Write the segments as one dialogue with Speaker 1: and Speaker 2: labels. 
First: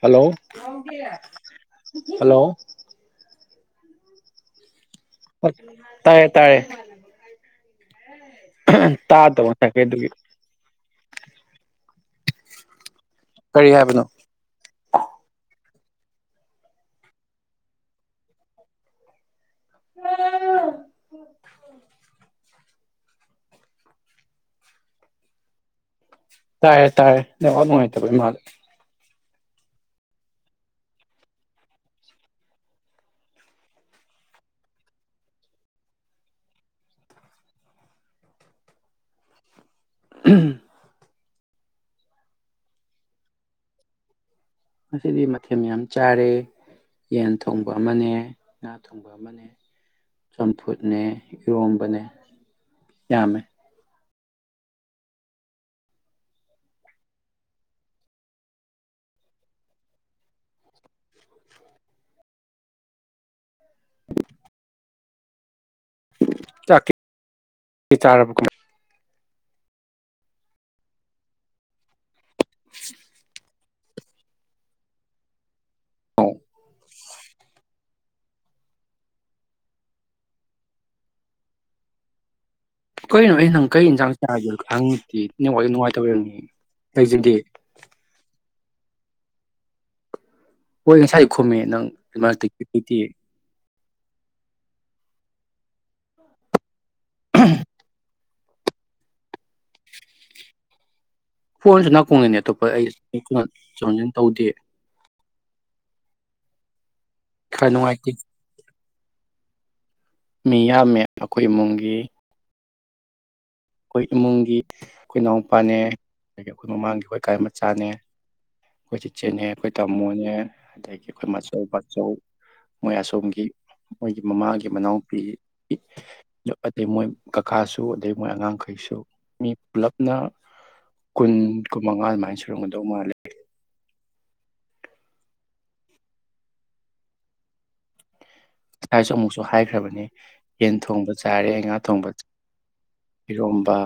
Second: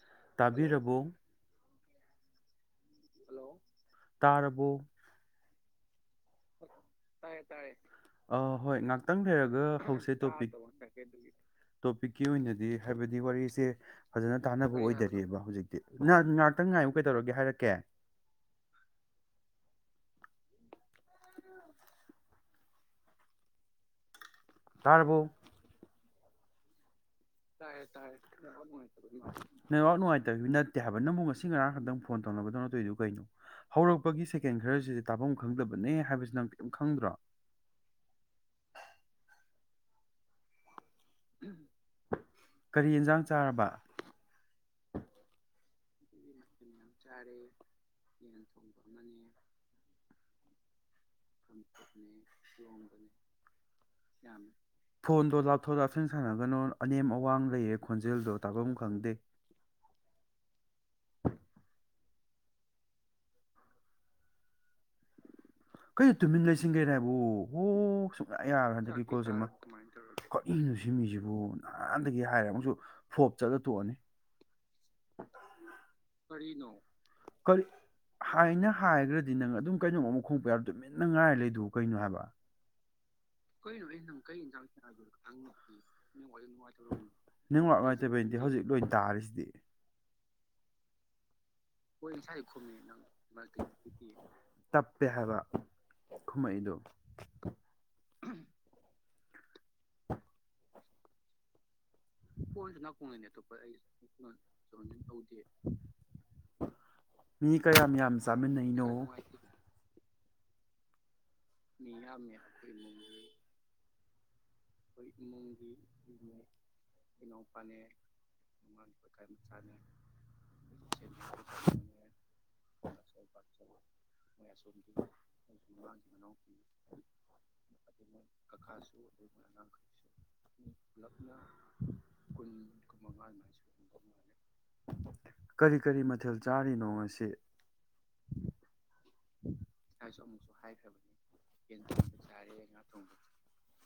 Speaker 1: Hello
Speaker 2: ꯇꯥꯕꯤꯔꯕꯣ
Speaker 1: hello
Speaker 2: ꯇꯥꯔꯕꯣ
Speaker 1: [unintelligible]
Speaker 2: ꯑ ꯍꯣꯏ ꯉꯥꯛꯇꯪ
Speaker 1: ꯇꯥꯗꯕ
Speaker 2: ꯂꯩꯔꯒ
Speaker 1: ꯉꯁꯥꯏꯈꯩ
Speaker 2: ꯍꯧꯁꯦ
Speaker 1: ꯑꯗꯨꯒꯤ
Speaker 2: ꯇꯣꯄꯤꯛ ꯇꯣꯄꯤꯛꯀꯤ ꯑꯣꯏꯅꯗꯤ ꯍꯥꯏꯕꯗꯤ ꯋꯥꯔꯤꯁꯦ
Speaker 1: ꯀꯔꯤ ꯍꯥꯏꯕꯅꯣ
Speaker 2: ꯐꯖꯅ ꯇꯥꯟꯅꯕ ꯑꯣꯏꯗꯔꯤꯕ ꯍꯧꯖꯤꯛ ꯅ ꯉꯥꯛꯇꯪ ꯉꯥꯏꯌꯨ ꯀꯗꯧꯔꯒꯦ ꯍꯥꯏꯔꯛꯀꯦ
Speaker 1: [unintelligible]
Speaker 2: ꯇꯥꯔꯕꯣ
Speaker 1: ꯇꯥꯏꯌꯦ ꯇꯥꯏꯌꯦ ꯅꯦꯋꯥꯛ ꯅꯨꯉꯥꯏꯇꯕꯩ ꯃꯥꯜꯂꯦ
Speaker 2: ꯅꯦꯋꯥꯛ ꯅꯨꯉꯥꯏꯇꯕꯩ ꯅꯠꯇꯦ ꯍꯥꯏꯕ ꯅꯪꯕꯨ ꯉꯁꯤ ꯉꯔꯥꯡ ꯈꯇꯪ ꯐꯣꯟ ꯇꯧꯅꯕꯗꯧꯅ ꯇꯣꯏꯗꯨ ꯀꯩꯅꯣ ꯍꯧꯔꯛꯄꯒꯤ ꯁꯦꯀꯦꯟ ꯈꯔꯁꯤꯗꯤ ꯇꯥꯕꯝ ꯈꯪꯗꯕꯅꯦ ꯍꯥꯏꯕꯁꯤ ꯅꯪ ꯀꯩꯏꯝ ꯈꯪꯗ꯭ꯔꯣ
Speaker 1: [unintelligible]
Speaker 2: ꯀꯔꯤ ꯑꯦꯟꯖꯥꯡ ꯆꯥꯔꯕ
Speaker 1: ꯉꯁꯤꯗꯤ ꯃꯊꯦꯝ ꯃꯌꯥꯝ ꯆꯥꯔꯦ ꯌꯦꯟ ꯊꯣꯡꯕ ꯑꯃꯅꯦ ꯉꯥ ꯊꯣꯡꯕ ꯑꯃꯅꯦ ꯆꯝꯐꯨꯠꯅꯦ ꯏꯔꯣꯝꯕꯅꯦ ꯌꯥꯝꯃꯦ
Speaker 2: ꯐꯣꯟꯗꯣ ꯂꯥꯞꯊꯣꯛ ꯂꯥꯞꯁꯤꯟ ꯁꯥꯟꯅꯒꯅꯣ ꯑꯅꯦꯝ ꯑꯋꯥꯡ ꯂꯩꯌꯦ ꯈꯣꯟꯖꯦꯜꯗꯣ ꯇꯥꯕꯝ ꯈꯪꯗꯦ
Speaker 1: [unintelligible]
Speaker 2: ꯀꯩꯅꯣ ꯇꯨꯃꯤꯟ
Speaker 1: ꯆꯥꯛꯇꯤ
Speaker 2: ꯂꯩꯁꯤꯟꯒꯦꯔꯥꯏꯕꯨ ꯑꯣ
Speaker 1: ꯆꯥꯔꯕꯣ
Speaker 2: ꯁꯨꯡꯌꯥ
Speaker 1: ꯀꯃꯥꯏ
Speaker 2: ꯌꯥꯔꯣꯏ ꯍꯟꯗꯛꯀꯤ [unintelligible] ꯀꯔꯤꯅꯣ ꯁꯤꯃꯤꯖꯤꯕꯨ ꯅꯍꯥꯟ ꯗꯒꯤ ꯍꯥꯏꯔꯦ ꯑꯃꯨꯛꯁꯨ ꯐꯣꯞ ꯆꯠꯂ ꯇꯣꯑꯅꯤ ꯀꯔꯤꯅꯣ ꯀꯔꯤ ꯍꯥꯏꯅ ꯍꯥꯏꯒꯔꯥꯗꯤ ꯅꯪ ꯑꯗꯨꯝ ꯀꯩꯅꯣꯝ ꯑꯃꯨꯛ ꯈꯨꯝꯃꯛꯄ ꯌꯥ ꯇꯨꯃꯤꯟꯅ ꯉꯥꯏꯔ ꯂꯩꯗꯨꯕꯨ ꯀꯩꯅꯣ ꯍꯥꯏꯕ
Speaker 1: ꯀꯩꯅꯣ ꯑꯩ ꯅꯪ ꯀꯩ
Speaker 2: ꯅꯦꯋꯥꯛ
Speaker 1: ꯏꯟꯁꯥꯡ ꯆꯥꯒꯦ ꯈꯪꯗꯦ ꯅꯦꯠꯋꯥꯛ ꯅꯨꯡꯉꯥꯏꯇꯕꯩ ꯑꯣꯏꯔꯝꯅꯤ ꯂꯩꯖꯗꯦ
Speaker 2: ꯅꯨꯉꯥꯏꯇꯕꯩ ꯅꯠꯇꯦ ꯍꯧꯖꯤꯛ ꯂꯣꯏ ꯇꯥꯔꯤꯁꯤꯗꯤ
Speaker 1: ꯍꯣꯏ ꯉꯁꯥꯏꯌꯨꯛ ꯈꯨꯝꯃꯦ ꯅꯪ ꯃꯔꯛꯇꯛꯇꯗꯤ
Speaker 2: ꯇꯞꯄꯦ ꯍꯥꯏꯕ ꯈꯨꯝꯃꯛꯏꯗꯣ
Speaker 1: [unintelligible]
Speaker 2: [inaudible]
Speaker 1: ꯐꯣꯟꯖꯨ ꯅꯛ
Speaker 2: ꯄꯣꯟꯖꯨ [unintelligible] ꯑꯇꯣꯞꯄ
Speaker 1: ꯇꯧꯗꯦ
Speaker 2: [inaudible] ꯇꯧꯗꯤꯌꯦ ꯃꯤ
Speaker 1: ꯈꯔ
Speaker 2: ꯀꯌꯥꯝ
Speaker 1: ꯅꯨꯡꯉꯥꯏꯇꯦ
Speaker 2: ꯌꯥꯝ ꯆꯥꯃꯤꯟꯅꯩꯅꯣ
Speaker 1: ꯃꯤꯌꯥꯝꯃꯦ꯫ ꯑꯩꯈꯣꯏ ꯏꯃꯨꯡꯒꯤ
Speaker 2: [inaudible]
Speaker 1: ꯑꯩꯈꯣꯏ ꯏꯃꯨꯡꯒꯤ ꯑꯩꯈꯣꯏ ꯏꯅꯥꯎꯄꯥꯅꯦ ꯑꯗꯒꯤ ꯑꯩꯈꯣꯏ ꯃꯃꯥꯡꯒꯤ ꯑꯩꯈꯣꯏ ꯀꯒꯤ ꯃꯆꯥꯅꯦ ꯑꯩꯈꯣꯏ ꯆꯤꯆꯦꯅꯦ ꯑꯩꯈꯣꯏ ꯇꯥꯃꯣꯅꯦ ꯑꯗꯒꯤ ꯑꯩꯈꯣꯏ ꯃꯆꯧ ꯕꯥꯆꯧ ꯃꯣꯏ ꯑꯁꯣꯝꯒꯤ ꯃꯣꯏꯒꯤ ꯃꯃꯥꯒꯤ ꯃꯅꯥꯎꯄꯤ ꯑꯗꯩ ꯃꯣꯏ ꯀꯀꯥꯁꯨ ꯑꯗꯩ ꯃꯣꯏ ꯑꯉꯥꯡ ꯃꯈꯩꯁꯨ ꯃꯤ ꯄꯨꯂꯞꯅ ꯀꯨꯟ ꯀꯨ ꯃꯉꯥ ꯑꯗꯨꯃꯥꯏꯅ ꯁꯨꯔꯝꯒꯗꯧ ꯃꯥꯜꯂꯦ꯫
Speaker 2: ꯀꯔꯤ - ꯀꯔꯤ ꯃꯊꯦꯜ ꯆꯥꯔꯤꯅꯣ ꯉꯁꯤ?
Speaker 1: ꯍꯥꯏꯁꯨ ꯑꯃꯨꯛꯁꯨ ꯍꯥꯏꯈ꯭ꯔꯕꯅꯤ ꯌꯦꯟ ꯊꯣꯡꯕ ꯆꯥꯔꯦ ꯉꯥ ꯊꯣꯡꯕ, ꯏꯔꯣꯝꯕ,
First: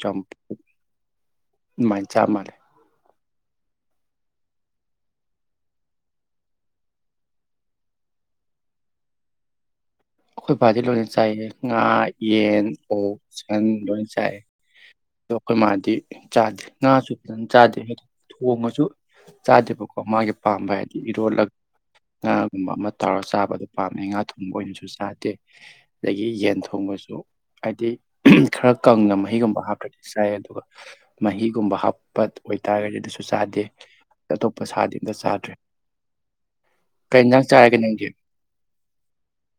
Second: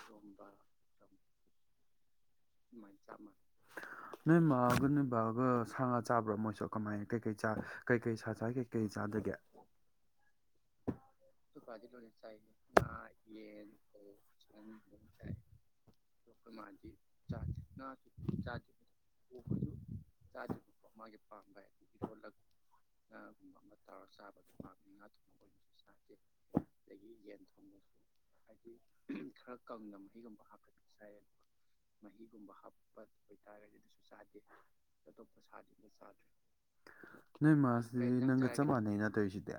Speaker 1: ꯆꯝꯄꯨ ꯑꯗꯨꯃꯥꯏꯅ ꯆꯥꯃ
Speaker 2: ꯅꯣꯏ ꯃꯥꯒ ꯅꯣꯏ ꯕꯥꯒ ꯁꯥ ꯉꯥ ꯆꯥꯕ꯭ꯔꯥ ꯃꯣꯏꯁꯨ ꯀꯃꯥꯏꯅ ꯀꯩꯀꯩ ꯀꯩꯀꯩ ꯁꯥ ꯆ ꯀꯩꯀꯩ ꯆꯥꯗꯒꯦ?
Speaker 1: ꯑꯩꯈꯣꯏ ꯕꯥꯗꯤ ꯂꯣꯏꯅ ꯆꯥꯏꯌꯦ ꯉꯥ, ꯌꯦꯟ, ꯑꯣꯛ, ꯆꯤꯀꯟ ꯂꯣꯏꯅ ꯆꯥꯏꯌꯦ ꯑꯗꯣ ꯑꯩꯈꯣꯏ ꯃꯥꯗꯤ ꯆꯥꯗꯦ ꯉꯥꯁꯨ ꯐꯖꯅꯥ ꯆꯥꯗꯦ ꯊꯣꯡꯉꯁꯨ ꯆꯥꯗꯦꯕꯀꯣ ꯃꯥꯒꯤ ꯄꯥꯝꯕ ꯍꯥꯏꯗꯤ ꯏꯔꯣꯜꯂꯒ ꯉꯥꯒꯨꯝꯕ ꯑꯃ ꯇꯧꯔꯒ ꯆꯥꯕꯗ ꯄꯥꯝꯃꯦ ꯉꯥ ꯊꯣꯡꯕ ꯑꯣꯏꯅꯁꯨ ꯆꯗꯦ ꯑꯗꯒꯤ ꯌꯦꯟ ꯊꯣꯡꯕꯁꯨ ꯍꯥꯏꯗꯤ ꯈꯔ ꯀꯪꯅ ꯃꯍꯤꯒꯨꯝꯕ ꯍꯥꯞꯇꯔꯗꯤ ꯆꯥꯏ ꯑꯗꯨꯒ ꯃꯍꯤꯒꯨꯝꯕ ꯍꯥꯞ ꯑꯇꯣꯞꯄ ꯁꯥꯗꯤ ꯑꯝꯇ ꯆꯥꯗ꯭ꯔꯦ ꯀꯩ
Speaker 2: [unintelligible]
Speaker 1: ꯏꯟꯖꯥꯡ
Speaker 2: ꯅꯣꯏ
Speaker 1: ꯆꯥꯔꯒꯦ
Speaker 2: ꯃꯁꯦ
Speaker 1: ꯅꯪꯗꯤ
Speaker 2: ꯉꯒꯥ ꯆꯞ ꯃꯅꯩꯅ ꯇꯩꯁꯤꯗꯤ꯫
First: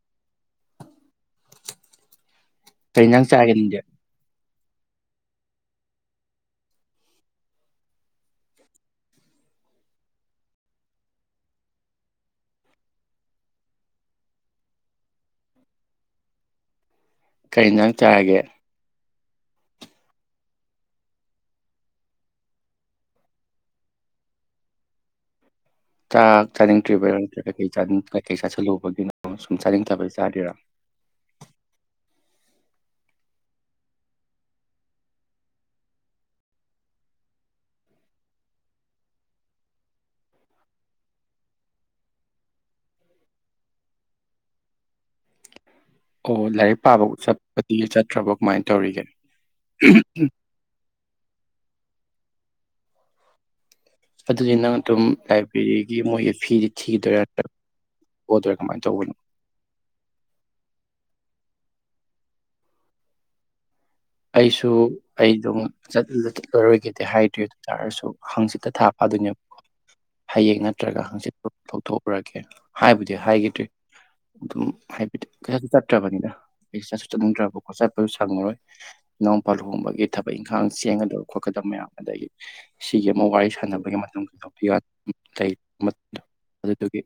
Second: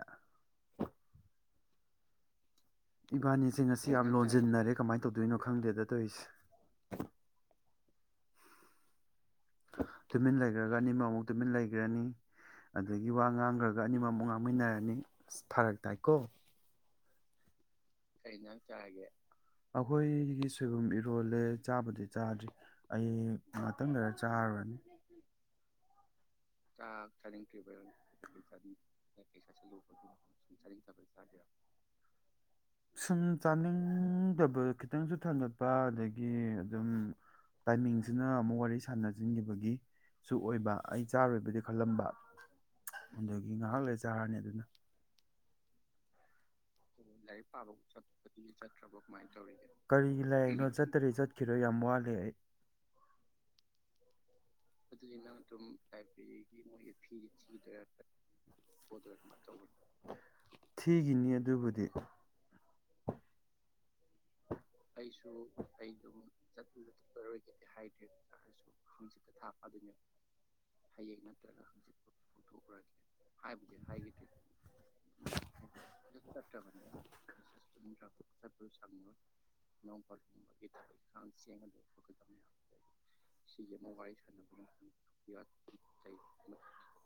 Speaker 1: ꯀꯩ ꯏꯟꯖꯥꯡ ꯆꯥꯔꯒꯦ
Speaker 2: ꯏꯕꯥꯅꯤꯁꯦ
Speaker 1: ꯅꯪꯗꯤ
Speaker 2: ꯉꯁꯤ ꯌꯥꯝ ꯂꯣꯟ ꯖꯤꯟꯅꯔꯦ ꯀꯃꯥꯏꯅ ꯇꯧꯗꯣꯏꯅꯣ ꯈꯪꯗꯦꯗ ꯇꯧꯔꯤꯁꯦ꯫ ꯇꯨꯃꯤꯟ ꯂꯩꯈ꯭ꯔꯒ ꯑꯅꯤꯃꯛ ꯑꯃꯨꯛ ꯇꯨꯃꯤꯟ ꯂꯩꯈ꯭ꯔꯅꯤ ꯑꯗꯒꯤ ꯋꯥ ꯉꯥꯡꯈ꯭ꯔꯒ ꯑꯅꯤꯃꯛ ꯑꯃꯨꯛ ꯉꯥꯡꯃꯤꯟꯅꯔꯅꯤ ꯑꯁ ꯐꯔꯛ ꯇꯥꯏꯀꯣ꯫
Speaker 1: ꯀꯩꯅꯣ
Speaker 2: [inaudible] ꯑꯩꯈꯣꯏꯒꯤ ꯁꯣꯏꯕꯨꯝ ꯏꯔꯣꯜꯂꯦ ꯆꯥꯕꯗꯤ ꯆꯥꯗ꯭ꯔꯤ ꯑꯩ ꯉꯥꯛꯇꯪ ꯈꯔ ꯆꯥꯔꯨꯔꯅꯤ꯫
Speaker 1: ꯆꯥꯛ ꯆꯥꯅꯤꯡꯗ꯭ꯔꯤꯕꯩꯔꯣ ꯅꯠꯇ꯭ꯔꯒ ꯀꯩꯀꯩ ꯆꯥꯅꯤꯡ ꯀꯩꯀꯩ ꯆꯥꯁꯤꯜꯂꯨꯕꯒꯤꯅꯣ ꯁꯨꯝ ꯆꯥꯅꯤꯡꯗꯕꯩ ꯆꯥꯔꯤꯔꯣ
Speaker 2: [inaudible] ꯁꯨꯝ ꯆꯥꯅꯤꯡꯗꯕ ꯈꯤꯇꯪꯁꯨ ꯊꯟꯒꯠꯄ ꯑꯗꯒꯤ ꯑꯗꯨꯝ ꯇꯥꯏꯃꯤꯡꯁꯤꯅ ꯑꯃꯨꯛ ꯋꯥꯔꯤ ꯁꯥꯟꯅꯁꯤꯟꯈꯤꯕꯒꯤꯁꯨ ꯑꯣꯏꯕ ꯑꯩ ꯆꯥꯔꯣꯏꯕꯗꯤ ꯈꯜꯂꯝꯕ ꯑꯗꯒꯤ ꯉꯥꯏꯍꯥꯛ ꯂꯩ ꯆꯥꯔꯅꯤ ꯑꯗꯨꯅ꯫
Speaker 1: ꯑꯣ ꯂꯥꯏꯔꯤꯛ ꯄꯥꯕ ꯆꯠꯄꯗꯤ ꯆꯠꯇ꯭ꯔꯕꯣ ꯀꯃꯥꯏꯅ ꯇꯧꯔꯤꯒꯦ
Speaker 2: [unintelligible] ꯀꯔꯤꯒꯤ ꯂꯥꯏꯔꯤꯛ ꯅꯣ ꯆꯠꯇꯔꯤ ꯆꯠꯈꯤꯔꯣꯏ ꯌꯥꯝ ꯋꯥꯠꯂꯤ ꯑꯩ꯫
Speaker 1: ꯑꯗꯨꯗꯤ ꯅꯪ ꯑꯗꯨꯝ ꯂꯥꯏꯕ꯭ꯔꯦꯔꯤꯒꯤ ꯃꯣꯏꯒꯤ ꯐꯤꯗꯤ ꯊꯤꯗꯣꯏꯔꯥ ꯅꯠꯇ꯭ꯔꯒ ꯑꯣꯗꯣꯏꯔꯥ ꯀꯃꯥꯏꯅ ꯇꯧꯕꯅꯣ
Speaker 2: [inaudible] ꯊꯒꯤꯅꯤ ꯑꯗꯨꯕꯨꯗꯤ꯫ [inaudible]
Speaker 1: ꯑꯩꯁꯨ ꯑꯩ ꯑꯗꯨꯝ ꯆꯂ ꯆꯠꯂꯔꯣꯏꯈꯤꯗꯦ ꯍꯥꯏꯗ꯭ꯔꯤ ꯑꯗꯨ ꯇꯥꯔꯁꯨ ꯍꯥꯡꯆꯤꯠꯇ ꯊꯥ ꯐꯗꯣꯏꯅꯦꯕꯣ ꯍꯌꯦꯡ ꯅꯠꯇ꯭ꯔꯒ ꯍꯥꯡꯆꯤꯠꯇ ꯂꯧꯊꯣꯛꯎꯔꯒꯦ ꯍꯥꯏꯕꯨꯗꯤ ꯍꯥꯏꯈꯤꯗ꯭ꯔꯤ ꯑꯗꯨꯝ ꯍꯥꯏꯕꯗꯤ ꯀꯩꯁꯥꯁꯨ ꯆꯠꯇ꯭ꯔꯕꯅꯤꯅ ꯑꯩ ꯆꯠꯁꯨ ꯆꯠꯅꯤꯡꯗ꯭ꯔꯕꯀꯣ ꯆꯠꯄꯁꯨ ꯁꯪꯉꯔꯣꯏ꯫ ꯏꯅꯥꯎꯄꯥ ꯂꯨꯍꯣꯡꯕꯒꯤ ꯊꯕꯛ ꯏꯪꯈꯥꯡ ꯆꯦꯟꯒꯗꯕ ꯈꯣꯠꯀꯗꯕ ꯃꯌꯥꯝ ꯑꯗꯒꯤ ꯁꯤꯒꯤ ꯑꯃ ꯋꯥꯔꯤ ꯁꯥꯟꯅꯕꯒꯤ ꯃꯇꯝ ꯂꯩ ꯑꯗꯨꯗꯨꯒꯤ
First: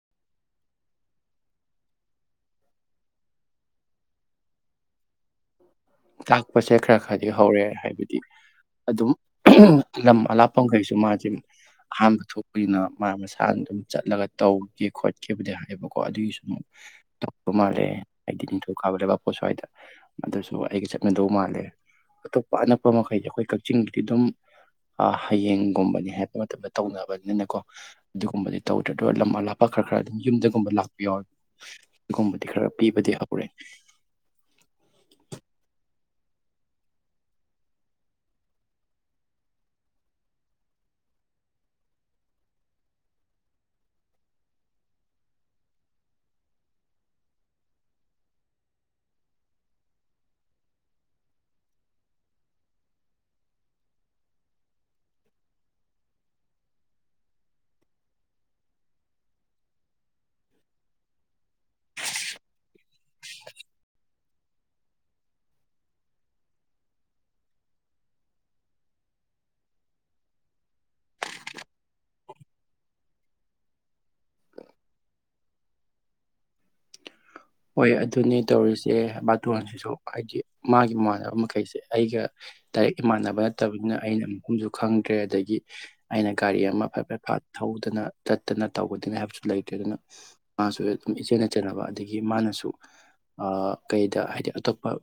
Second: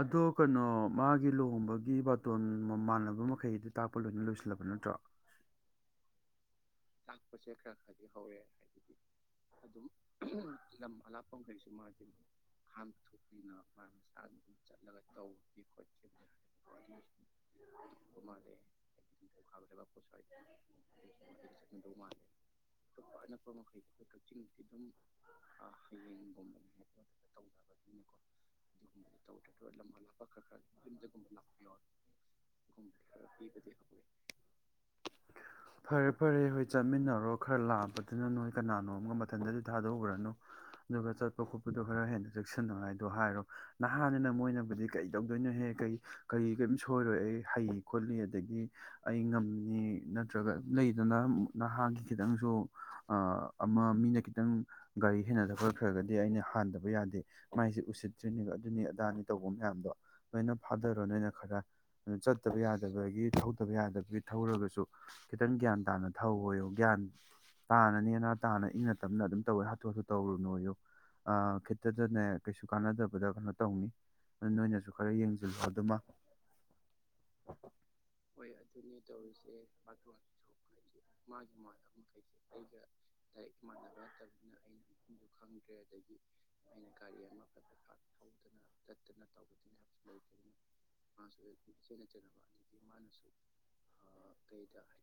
Speaker 2: ꯑꯗꯣ ꯀꯩꯅꯣ ꯃꯥꯒꯤ ꯂꯨꯍꯣꯡꯕꯒꯤ ꯕꯥꯇꯣꯟ ꯃꯃꯥꯟꯅꯕ ꯃꯈꯩꯗꯨ ꯇꯥꯛꯄ ꯂꯣꯏꯅ ꯂꯣꯏꯁꯤꯜꯂꯕ ꯅꯠꯇ꯭ꯔꯣ?
Speaker 1: [unintelligible] ꯄꯣꯠꯁꯦ ꯈꯔ ꯈꯔꯗꯤ ꯍꯧꯔꯦ ꯍꯥꯏꯕꯗꯤ ꯑꯗꯨꯝ ꯂꯝ ꯑꯂꯥꯞꯄꯐꯝꯈꯩꯁꯨ ꯃꯥꯁꯦ ꯑꯍꯥꯟꯕ ꯊꯣꯛꯄꯅꯤꯅ ꯃꯥ ꯃꯁꯥꯅ ꯑꯗꯨꯝ ꯆꯠꯂꯒ ꯇꯧꯒꯦ ꯈꯣꯠꯀꯦꯕꯨꯗꯤ ꯍꯥꯏꯕꯀꯣ ꯑꯗꯨꯒꯤꯁꯨ ꯑꯃꯨ ꯇꯧꯕ ꯃꯥꯜꯂꯦ ꯍꯥꯏꯗꯤ ꯅꯤꯡꯊꯧꯀꯥꯕ ꯂꯩꯕꯥꯛꯄꯣꯠ ꯁ꯭ꯋꯥꯏꯗ ꯑꯗꯨꯁꯨ ꯆꯠꯅꯗꯧ ꯃꯥꯜꯂꯦ ꯑꯇꯣꯞꯄ ꯑꯅꯛꯄ ꯃꯈꯩꯗꯤ ꯑꯩꯈꯣꯏ ꯀꯛꯆꯤꯡꯗꯗꯤ ꯑꯗꯨꯝ ꯍꯌꯦꯡꯒꯨꯝꯕꯅꯤ ꯍꯥꯏꯕ ꯃꯇꯝꯗ ꯇꯧꯅꯕꯅꯤꯅꯀꯣ ꯑꯗꯨꯒꯨꯝꯕꯗꯤ ꯇꯧꯗ꯭ꯔꯗ ꯂꯝꯃꯥ ꯂꯥꯞꯄꯥ ꯈꯔ ꯈꯔ ꯑꯗꯨꯝ ꯌꯨꯝꯗꯒꯨꯝꯕ ꯂꯥꯛꯄꯤ ꯌꯥꯎ ꯑꯗꯨꯒꯨꯝꯕꯗꯤ ꯈꯔ ꯄꯤꯕꯗꯤ ꯑꯔꯦ
Speaker 2: ꯐꯔꯦ ꯐꯔꯦ ꯍꯣꯏ ꯆꯠꯃꯤꯟꯅꯔꯣ ꯈꯔ ꯂꯥꯛꯄꯗꯨꯅ ꯅꯣꯏ ꯀꯅꯥꯅꯣ ꯑꯃꯒ ꯃꯊꯟꯇꯗꯤ ꯊꯥꯗꯣꯛꯎꯈ꯭ꯔꯅꯨ ꯑꯗꯨꯒ ꯆꯠꯄ ꯈꯣꯠꯄꯗꯣ ꯈꯔ ꯍꯦꯟꯅ ꯆꯦꯛꯁꯤꯟꯅꯉꯥꯏꯗꯣ ꯍꯥꯏꯔꯣ ꯅꯍꯥꯟꯅꯤꯅ ꯃꯣꯏꯅꯕꯨꯗꯤ ꯀꯩ ꯇꯧꯗꯣꯏꯅꯣꯍꯦ ꯀꯩ ꯀꯔꯤ ꯀꯔꯤꯝ ꯁꯣꯏꯔꯣꯏ ꯑꯩ ꯍꯩ ꯈꯣꯠꯂꯤ ꯑꯗꯒꯤ ꯑꯩ ꯉꯝꯃꯤ ꯅꯠꯇ꯭ꯔꯒ ꯂꯩꯗꯅ ꯅꯍꯥꯒꯤ ꯈꯤꯇꯪꯁꯨ ꯑꯃ ꯃꯤꯅ ꯈꯤꯇꯪ ꯒꯥꯔꯤ ꯍꯦꯟꯅꯗ ꯈꯠꯈ꯭ꯔꯒꯗꯤ ꯑꯩꯅ ꯍꯥꯟꯗꯕ ꯌꯥꯗꯦ ꯃꯥꯏꯁꯦ ꯎꯁꯤꯠꯇ꯭ꯔꯤꯅꯦꯕ ꯑꯗꯨꯅꯤ ꯑꯗꯥꯅꯤ ꯇꯧꯕ ꯃꯌꯥꯝꯗꯣ ꯂꯣꯏꯅ ꯐꯥꯗꯔꯣ ꯅꯣꯏꯅ ꯈꯔ ꯆꯠꯇꯕ ꯌꯥꯗꯕꯒꯤ ꯊꯧꯗꯕ ꯌꯥꯗꯕꯒꯤ ꯊꯧꯔꯒꯁꯨ ꯈꯤꯇꯪ ꯒ꯭ꯌꯥꯟ ꯇꯥꯅ ꯊꯧ ꯑꯣꯏꯌꯣ ꯒ꯭ꯌꯥꯟ ꯇꯥꯅꯅꯦꯅ ꯇꯥꯅ ꯏꯪꯅ ꯇꯞꯅ ꯑꯗꯨꯝ ꯇꯧꯋꯦ ꯍꯥꯊꯨ ꯍꯥꯊꯨ ꯇꯧꯔꯨꯅꯨꯌꯣ ꯈꯤꯠꯇꯗꯅꯦ ꯀꯩꯁꯨ ꯀꯥꯟꯅꯗꯕꯗ ꯀꯩꯅꯣ ꯇꯧꯅꯤ ꯑꯗꯨ ꯅꯣꯏꯅꯁꯨ ꯈꯔ ꯌꯦꯡꯁꯤꯜꯂꯨ ꯑꯗꯨꯃ
Speaker 1: ꯍꯣꯏ ꯑꯗꯨꯅꯦ ꯇꯧꯔꯤꯁꯦ ꯕꯥꯇꯣꯟꯁꯤꯁꯨ ꯍꯥꯏꯗꯤ ꯃꯥꯒꯤ ꯏꯃꯥꯟꯅꯕ ꯃꯈꯩꯁꯦ ꯑꯩꯒ ꯗꯥꯏꯔꯦꯛ ꯏꯃꯥꯟꯅꯕ ꯅꯠꯇꯕꯅꯤꯅ ꯑꯩꯅ ꯃꯨꯐꯝꯁꯨ ꯈꯪꯗ꯭ꯔꯦ ꯑꯗꯒꯤ ꯑꯩꯅ ꯒꯥꯔꯤ ꯑꯃ ꯐꯠ ꯐꯠ ꯐ ꯠꯊꯧꯗꯅ ꯆꯠꯇꯅ ꯇꯧꯒꯗꯅꯤ ꯍꯥꯏꯕꯁꯨ ꯂꯩꯇ꯭ꯔꯦ ꯑꯗꯨꯅ ꯃꯥꯁꯨ ꯑꯗꯨꯝ ꯏꯆꯦꯟꯅ ꯆꯩꯟꯅꯅꯕ ꯑꯗꯒꯤ ꯃꯥꯅꯁꯨ ꯀꯗ ꯍꯥꯏꯗꯤ ꯑꯇꯣꯞꯄ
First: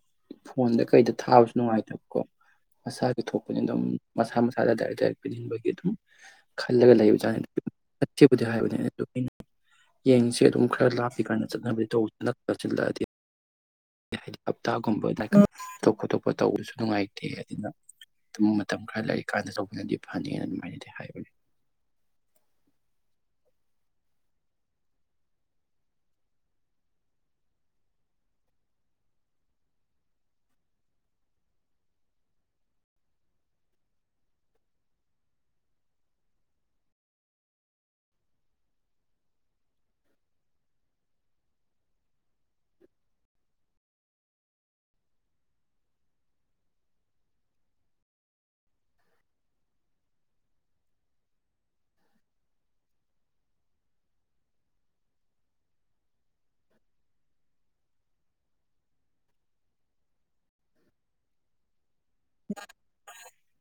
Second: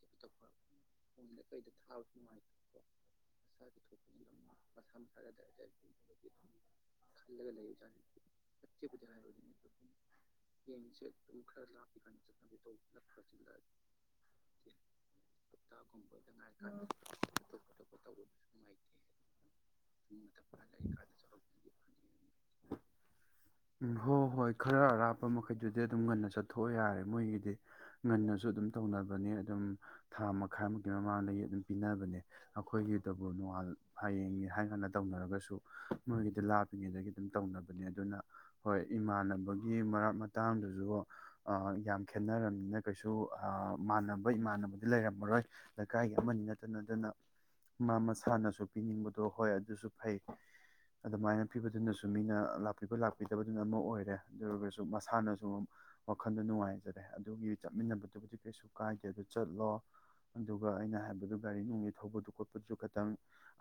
Speaker 1: ꯐ ꯀꯩꯗ ꯊꯥꯕꯁꯨ ꯅꯨꯡꯉꯥꯏꯇꯕꯀꯣ ꯃꯁꯥꯒꯤ ꯊꯣꯛꯄꯅꯤ ꯑꯗꯨꯝ ꯃꯁꯥ ꯃꯁꯥꯗ ꯗꯥꯏꯔꯦꯛ ꯗꯥꯏꯔꯦꯛ ꯄꯤꯁꯤꯟꯕꯒꯤ ꯑꯗꯨꯝ ꯈꯜꯂꯒ ꯂꯩꯕꯖꯥꯠꯅꯤꯗꯤ ꯍꯥꯏꯕꯅꯤ ꯑꯗꯨ ꯑꯩꯅ ꯌꯦꯡꯁꯤ ꯑꯗꯨꯝ ꯈꯔ ꯂꯥꯞꯄꯤ ꯀꯥꯟꯅ ꯆꯠꯅꯕ ꯑꯣꯖꯅ ꯇꯁꯤꯜꯗꯥꯗ ꯍꯞꯇꯒꯨꯝꯕ ꯇꯣꯞ ꯈꯣꯇꯣꯞꯄ ꯇꯧꯕꯁꯨ ꯅꯨꯡꯉꯥꯏꯇꯦ ꯑꯗꯨꯅ ꯑꯗꯨꯝ ꯃꯇꯝ ꯈꯔ ꯂꯩ ꯀꯥꯟꯗ ꯇꯧꯕꯅꯗꯤ ꯐꯅꯤꯅ ꯑꯗꯨꯃꯥꯏꯅꯗꯤ ꯍꯥꯏꯕꯅꯤ
Speaker 2: ꯎꯝ ꯍꯣꯏ ꯍꯣꯏ ꯈꯔ ꯑꯔꯥꯞꯄ ꯃꯈꯩꯗꯨꯗꯤ ꯑꯗꯨꯝ ꯉꯟꯅ ꯆꯠꯊꯣꯛꯑ ꯌꯥꯔꯦ ꯃꯣꯏꯒꯤꯗꯤ ꯉꯟꯅꯁꯨ ꯑꯗꯨꯝ ꯇꯧꯅꯕꯅꯤ ꯑꯗꯨꯝ ꯊꯥ ꯃꯈꯥꯏꯃꯨꯛꯀꯤ ꯃꯃꯥꯡꯗꯒꯤ ꯑꯗꯨꯝ ꯄꯤꯅꯕꯅꯦ ꯑꯩꯈꯣꯏꯒꯤꯗꯕꯨ ꯅꯣꯡꯉ ꯍꯌꯦꯡꯅꯤ ꯍꯥꯏ ꯀꯥꯟꯗ ꯇꯧꯅꯔꯒꯁꯨ ꯃꯣꯏꯒꯤꯗ ꯂꯥꯞꯄꯤꯉꯩꯗꯒꯤ ꯑꯗꯨꯝ ꯇꯧꯅꯕꯅꯦ ꯑꯗꯨꯅ ꯍꯣꯏ ꯏꯃꯥꯟꯅꯕꯒꯤ ꯃꯔꯛ ꯃꯇꯥꯡꯗꯨꯁꯨ ꯌꯥꯝ ꯈꯦꯠꯅꯔꯕꯅꯤꯅ ꯀꯩꯁꯨ ꯃꯥꯟꯅꯕ ꯏꯃꯥꯟꯅꯕ ꯂꯩꯔꯝꯃꯔꯣꯏ ꯂꯩꯀꯥꯏꯒꯤ ꯑꯃꯅꯤ ꯅꯠꯇꯅ ꯑꯗꯨꯅ ꯃꯥ ꯃꯁꯥꯅꯁꯨ ꯄꯤꯅꯤꯡꯕꯗꯣ ꯍꯣꯏ ꯑꯗꯨꯁꯨ ꯐꯩ ꯑꯗꯨꯃꯥꯏꯅ ꯄꯤꯕꯗꯨꯅꯁꯨ ꯃꯤꯅ ꯂꯥꯛꯄꯤꯕ ꯂꯥꯛꯄꯤꯗꯕꯗꯨꯅ ꯑꯃ ꯑꯣꯏꯔꯦ ꯑꯗꯨ ꯑꯣꯏꯔꯒꯁꯨ ꯃꯁꯥꯅꯁꯨ ꯋꯥꯈꯟꯗ ꯅꯨꯡꯉꯥꯏꯖꯔꯦ ꯑꯗꯨꯒꯤ ꯆꯠꯃꯤꯟꯅꯕꯗꯨꯕꯨꯗꯤ ꯀꯩꯁꯨ ꯀꯥꯏꯗꯦ ꯑꯗꯨ ꯆꯠꯂꯣ ꯑꯗꯨꯒ ꯑꯩꯅ ꯍꯥꯏꯕꯗꯨ ꯒꯥꯔꯤ ꯅꯨꯡꯂꯤ ꯊꯧꯕꯗꯨ ꯈꯣꯠꯄꯁꯨ ꯈꯪ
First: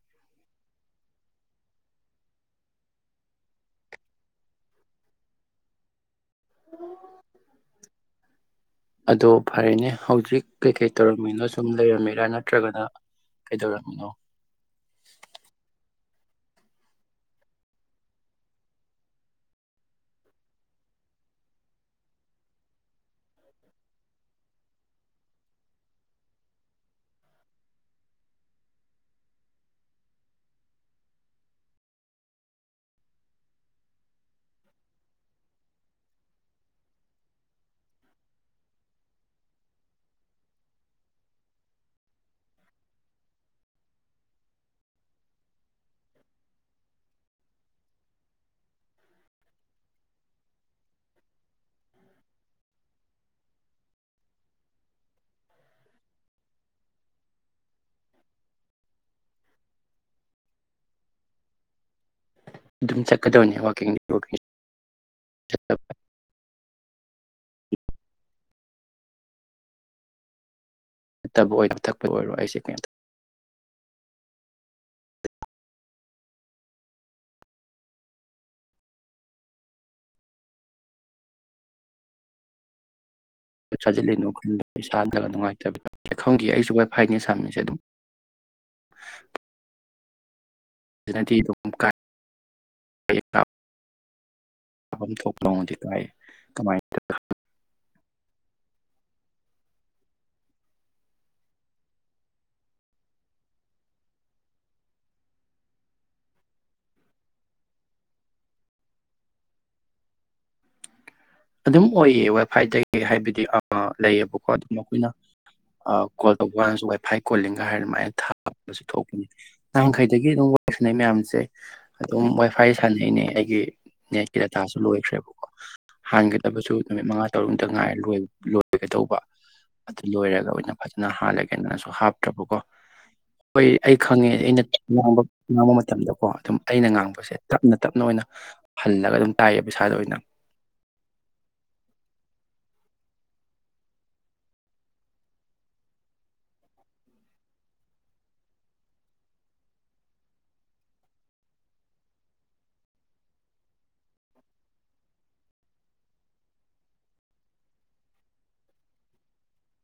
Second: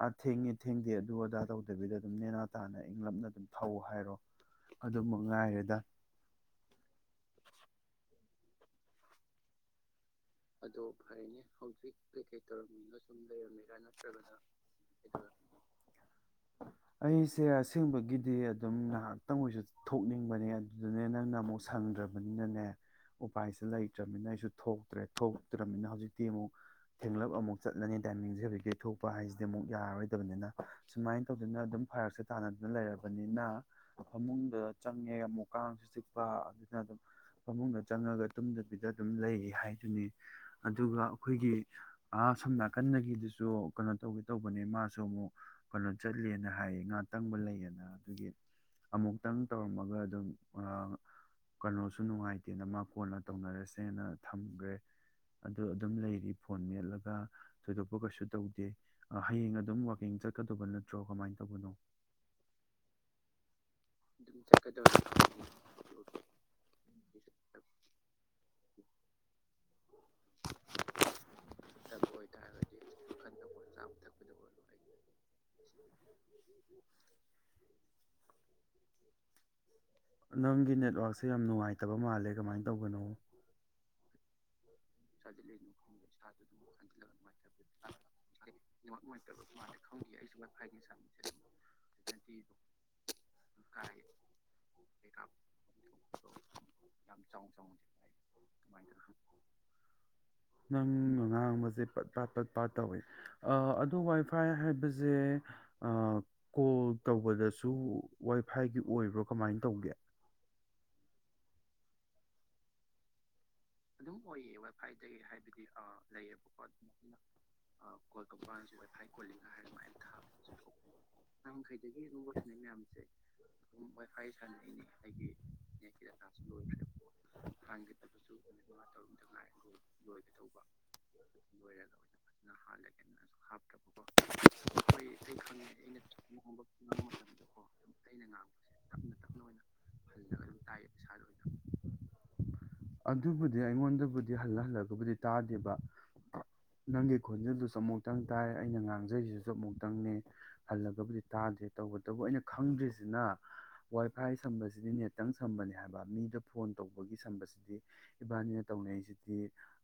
Speaker 2: ꯑꯊꯦꯡ ꯊꯦꯡꯗꯦ ꯑꯗꯨ ꯑꯗꯥ ꯇꯧꯗꯕꯤꯗ ꯑꯗꯨꯝ ꯅꯦꯅꯥ ꯇꯥꯅ ꯏꯪꯂꯞꯅ ꯑꯗꯨꯝ ꯊꯧꯑꯣ ꯍꯥꯏꯔꯣ ꯑꯗꯨꯃꯛ ꯉꯥꯏꯔꯦꯗ
Speaker 1: ꯑꯗꯣ ꯐꯔꯦꯅꯦ ꯍꯧꯖꯤꯛ
Speaker 2: ꯑꯗꯣ
Speaker 1: ꯀꯩꯀꯩ
Speaker 2: ꯐꯔꯦꯅꯦ
Speaker 1: ꯇꯧꯔꯝꯃꯤꯅꯣ ꯁꯨꯝ
Speaker 2: ꯍꯧꯖꯤꯛ
Speaker 1: ꯂꯩꯔꯝꯃꯤꯔꯥ
Speaker 2: ꯀꯩꯀꯩ
Speaker 1: ꯅꯠꯇ꯭ꯔꯒꯅ
Speaker 2: ꯇꯧꯔꯝꯃꯤꯅꯣ ꯁꯨꯝ ꯂꯩꯔꯝꯃꯦꯔ
Speaker 1: ꯀꯩꯗꯧꯔꯝꯃꯤꯅꯣ
Speaker 2: ꯅꯠꯇ꯭ꯔꯒꯅꯧ ꯑꯩꯁꯦ ꯑꯁꯦꯡꯕꯒꯤꯗꯤ ꯑꯗꯨꯝ ꯉꯍꯥꯛꯇꯪ ꯑꯣꯏꯁꯨ ꯊꯣꯛꯅꯤꯡꯕꯅꯦ ꯑꯗꯨꯗꯨꯅꯦ ꯅꯪꯅ ꯑꯃꯨꯛ ꯁꯪꯗ꯭ꯔꯕꯅꯤꯅꯅꯦ ꯎꯄꯥꯏꯁꯦ ꯂꯩꯇ꯭ꯔꯕꯅꯤꯅ ꯑꯩꯁꯨ ꯊꯣꯛꯇ꯭ꯔꯦ ꯊꯣꯛꯇ꯭ꯔꯕꯅꯤꯅ ꯍꯧꯖꯤꯛꯇꯤ ꯑꯃꯨꯛ ꯊꯦꯡꯂꯞ ꯑꯃꯨꯛ ꯆꯠꯂꯅꯤ ꯇꯥꯏꯃꯤꯡꯁꯦ ꯍꯧꯖꯤꯛꯇꯤ ꯊꯣꯛꯄ ꯍꯥꯏꯁꯤꯗꯤ ꯑꯃꯨꯛ ꯌꯥꯔꯔꯣꯏꯗꯕꯅꯤꯅ ꯁꯨꯃꯥꯏꯅ ꯇꯧꯗꯅ ꯑꯗꯨꯝ ꯐꯔꯛꯁꯦ ꯇꯥꯟꯅꯗꯅ ꯂꯩꯔꯕꯅꯤꯅ ꯐꯃꯨꯡꯗ ꯆꯪꯉꯦ ꯑꯃꯨꯛ ꯀꯥꯡꯁꯨ ꯆꯤꯛꯄ ꯑꯗꯨꯅ ꯑꯗꯨꯝ ꯐꯃꯨꯡꯗ ꯆꯪꯉꯒ ꯇꯨꯝꯗꯕꯤꯗ ꯑꯗꯨꯝ ꯂꯩ ꯍꯥꯏꯗꯨꯅꯤ ꯑꯗꯨꯒ ꯑꯩꯈꯣꯏꯒꯤ ꯁꯝ ꯅꯥꯀꯟꯗꯒꯤꯗꯨꯁꯨ ꯀꯩꯅꯣ ꯇꯧꯒꯦ ꯇꯧꯕꯅꯦ ꯃꯥꯁꯨ ꯑꯃꯨꯛ ꯀꯩꯅꯣ ꯆꯠꯂꯦꯅ ꯍꯥꯏꯌꯦ ꯉꯥ ꯇꯪꯕ ꯂꯩꯌꯦꯅ ꯑꯗꯨꯒꯤ ꯑꯃꯨꯛꯇꯪ ꯇꯧꯔꯝꯃꯒ ꯑꯗꯨꯝ ꯀꯩꯅꯣꯁꯨ ꯅꯨꯡꯉꯥꯏꯇꯦꯅ ꯃꯥ ꯀꯣꯟꯅ ꯇꯧꯅꯔꯁꯦꯅ ꯊꯝꯈ꯭ꯔꯦ ꯑꯗꯨ ꯑꯗꯨꯝ ꯂꯩꯔꯤ ꯐꯣꯟ ꯃꯦꯠꯂꯒ ꯊꯣꯏꯗꯣꯛꯄ ꯀꯩꯁꯨ ꯇꯧꯗꯦ ꯍꯌꯦꯡ ꯑꯗꯨꯝ ꯋꯥꯛꯀꯤꯡ ꯆꯠꯀꯗꯧꯕ ꯅꯠꯇ꯭ꯔꯣ ꯀꯃꯥꯏꯅ ꯇꯧꯕꯅꯣ
Speaker 1: ꯑꯗꯨꯝ ꯆꯠꯀꯗꯧꯅꯦ [unintelligible] ꯅꯠꯇꯕ ꯑꯣꯏ ꯊꯛꯄ ꯑꯣꯏꯔꯣ ꯑꯩꯁꯦ ꯀꯩꯇ
Speaker 2: ꯅꯪꯒꯤ ꯅꯦꯠꯋꯔꯥꯛꯛꯁꯦ ꯌꯥꯝ ꯅꯨꯡꯉꯥꯏꯇꯕ ꯃꯥꯜꯂꯦ ꯀꯃꯥꯏꯅ ꯇꯧꯒꯅꯣ
Speaker 1: ꯆꯖꯂꯤꯅꯣ ꯈꯜ
Speaker 2: [inaudible] [inaudible] [inaudible] [inaudible] [inaudible] [inaudible] [inaudible] [inaudible]
Speaker 1: ꯑꯩꯁꯨ ꯋꯥꯏꯐꯥꯏꯅꯦ ꯁꯝꯃꯤꯁꯦ ꯑꯗꯨꯝ
Speaker 2: ꯪꯈꯪꯗꯤꯌꯦ ꯑꯩꯁꯨ [inaudible]
Speaker 1: ꯅꯐꯝ ꯊꯣꯛꯄꯗꯤ ꯀꯥꯏ ꯀꯃꯥꯏꯅ
Speaker 2: ꯅꯪ ꯑꯉꯥꯡꯕꯁꯦ ꯄꯠ ꯄꯥꯠ ꯄꯠ ꯄꯥꯠ ꯇꯧꯏꯤ ꯑꯣ ꯋꯥꯏꯐꯥꯏ ꯍꯥꯏꯕꯁꯦ ꯀꯣꯜ ꯇꯧꯕꯗꯁꯨ ꯋꯥꯏꯐꯥꯏꯒꯤ ꯑꯣꯏꯕ꯭ꯔꯣ ꯀꯃꯥꯏ ꯇꯧꯒꯦ
Speaker 1: ꯑꯗꯨꯝ ꯑꯣꯏꯌꯦ ꯋꯦꯕ ꯐꯥꯏꯠꯇꯒꯤ ꯍꯥꯏꯕꯗꯤ ꯑ ꯂꯩꯌꯦꯕꯀꯣ ꯑꯗꯨꯝ ꯑꯩꯈꯣꯏꯅ ꯀꯣꯜ ꯇꯧꯕ ꯀꯥꯟꯗꯁꯨ ꯋꯥꯏ ꯐꯥꯏ ꯀꯣꯜꯂꯤꯡꯒ ꯍꯥꯏꯔ ꯑꯗꯨꯃꯥꯏꯅ ꯊꯥꯕꯁꯨ ꯊꯣꯛꯄꯅꯦ ꯅꯍꯥꯟꯈꯩꯗꯒꯤ ꯑꯗꯨꯝ ꯋꯥꯏ ꯁꯥꯟꯅꯩ ꯃꯌꯥꯝꯁꯦ ꯑꯗꯨꯝ ꯋꯥꯏ ꯐꯥꯏ ꯁꯥꯟꯅꯩꯅꯦ ꯑꯩꯒꯤ ꯅꯦꯠꯀꯤ ꯗꯥꯇꯥꯁꯨ ꯂꯣꯏꯈ꯭ꯔꯦꯕꯀꯣ ꯍꯥꯡꯒꯗꯕꯁꯨ ꯅꯨꯃꯤꯠ ꯃꯉꯥ ꯇꯔꯨꯛꯇ ꯉꯥꯏꯔꯣꯏ ꯂꯣꯏ ꯑꯣꯏꯒꯗꯧꯕ ꯑꯗꯨ ꯂꯣꯏꯔꯒ ꯑꯣꯏꯅ ꯐꯖꯅ ꯍꯥꯜꯂꯒꯦꯅꯁꯨ ꯍꯥꯞꯇ꯭ꯔꯕꯀꯣ ꯍꯣꯏ ꯑꯩ ꯈꯪꯉꯦ ꯑꯩꯅ ꯉꯥꯡꯕ ꯉꯥꯡꯕ ꯃꯇꯝꯗꯀꯣ ꯑꯗꯨꯝ ꯑꯩꯅ ꯉꯥꯡꯕꯁꯦ ꯇꯞꯅ ꯇꯞꯅ ꯑꯣꯏꯅ ꯍꯜꯂꯒ ꯑꯗꯨꯝ ꯇꯥꯏꯌꯦꯕ ꯏꯁꯥꯗ ꯑꯣꯏꯅ
Speaker 2: [unintelligible] ꯑꯗꯨꯕꯨꯗꯤ ꯑꯩꯉꯣꯟꯗꯕꯨꯗꯤ ꯍꯜꯂ ꯍꯜꯂꯒꯕꯨꯗꯤ ꯇꯥꯗꯦꯕ ꯅꯪꯒꯤ ꯈꯣꯟꯖꯦꯜꯗꯨ ꯆꯃꯨꯛꯇꯪ ꯇꯥꯏ ꯑꯩꯅ ꯉꯥꯡꯖꯔꯤꯁꯤꯁꯨ ꯆꯃꯨꯛꯇꯪꯅꯦ ꯍꯜꯂꯒꯕꯨꯗꯤ ꯇꯥꯗꯦ ꯇꯧꯕꯇꯕꯨ ꯑꯩꯅ ꯈꯪꯗ꯭ꯔꯤꯁꯤꯅ ꯋꯥꯏ ꯐꯥꯏ ꯁꯝꯕꯁꯤꯗꯤ ꯅꯦꯠꯇꯪ ꯁꯝꯕꯅꯦ ꯍꯥꯏꯕ ꯃꯤꯗ ꯐꯣꯟ ꯇꯧꯕꯒꯤ ꯁꯝꯕꯁꯤꯗꯤ ꯏꯕꯥꯅꯤꯅ ꯇꯧꯅꯔꯤꯁꯤꯗꯤ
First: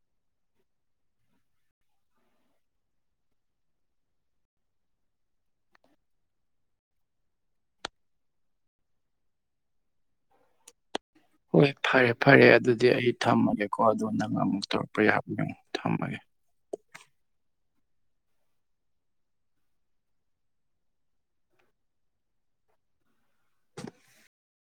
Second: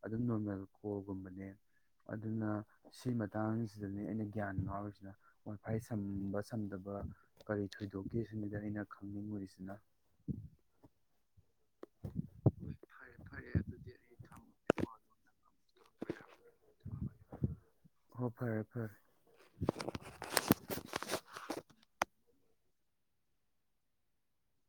Speaker 2: ꯑꯗꯨꯝ ꯅꯣꯔꯃꯦꯜ ꯀꯣꯜꯒꯨꯝꯕꯅꯦ ꯑꯗꯨꯅ ꯁꯤ ꯃꯇꯥꯡꯁꯤꯗꯅꯦ ꯑꯩꯅ ꯒ꯭ꯌꯥꯟ ꯉꯥꯎꯔꯤꯁꯤꯅ ꯋꯥꯏ ꯐꯥꯏ ꯁꯝꯕ ꯁꯝꯗꯕ ꯀꯔꯤ ꯊꯣꯏꯗꯣꯛꯀꯦ ꯁꯤꯃꯗ ꯑꯩꯅ ꯈꯪꯅꯤꯡꯉꯨꯔꯤꯁꯤꯅ
Speaker 1: ꯍꯣꯏ ꯐꯔꯦ ꯐꯔꯦ ꯑꯗꯨꯗꯤ ꯑꯩ ꯊꯝꯃꯒꯦꯀꯣ ꯑꯗꯣ ꯅꯪ ꯑꯃꯨꯛ ꯇꯧꯔꯛꯄ ꯌꯥꯕ ꯅꯪ ꯊꯝꯃꯒꯦ
Speaker 2: ꯑꯣ ꯐꯔꯦ ꯐꯔꯦ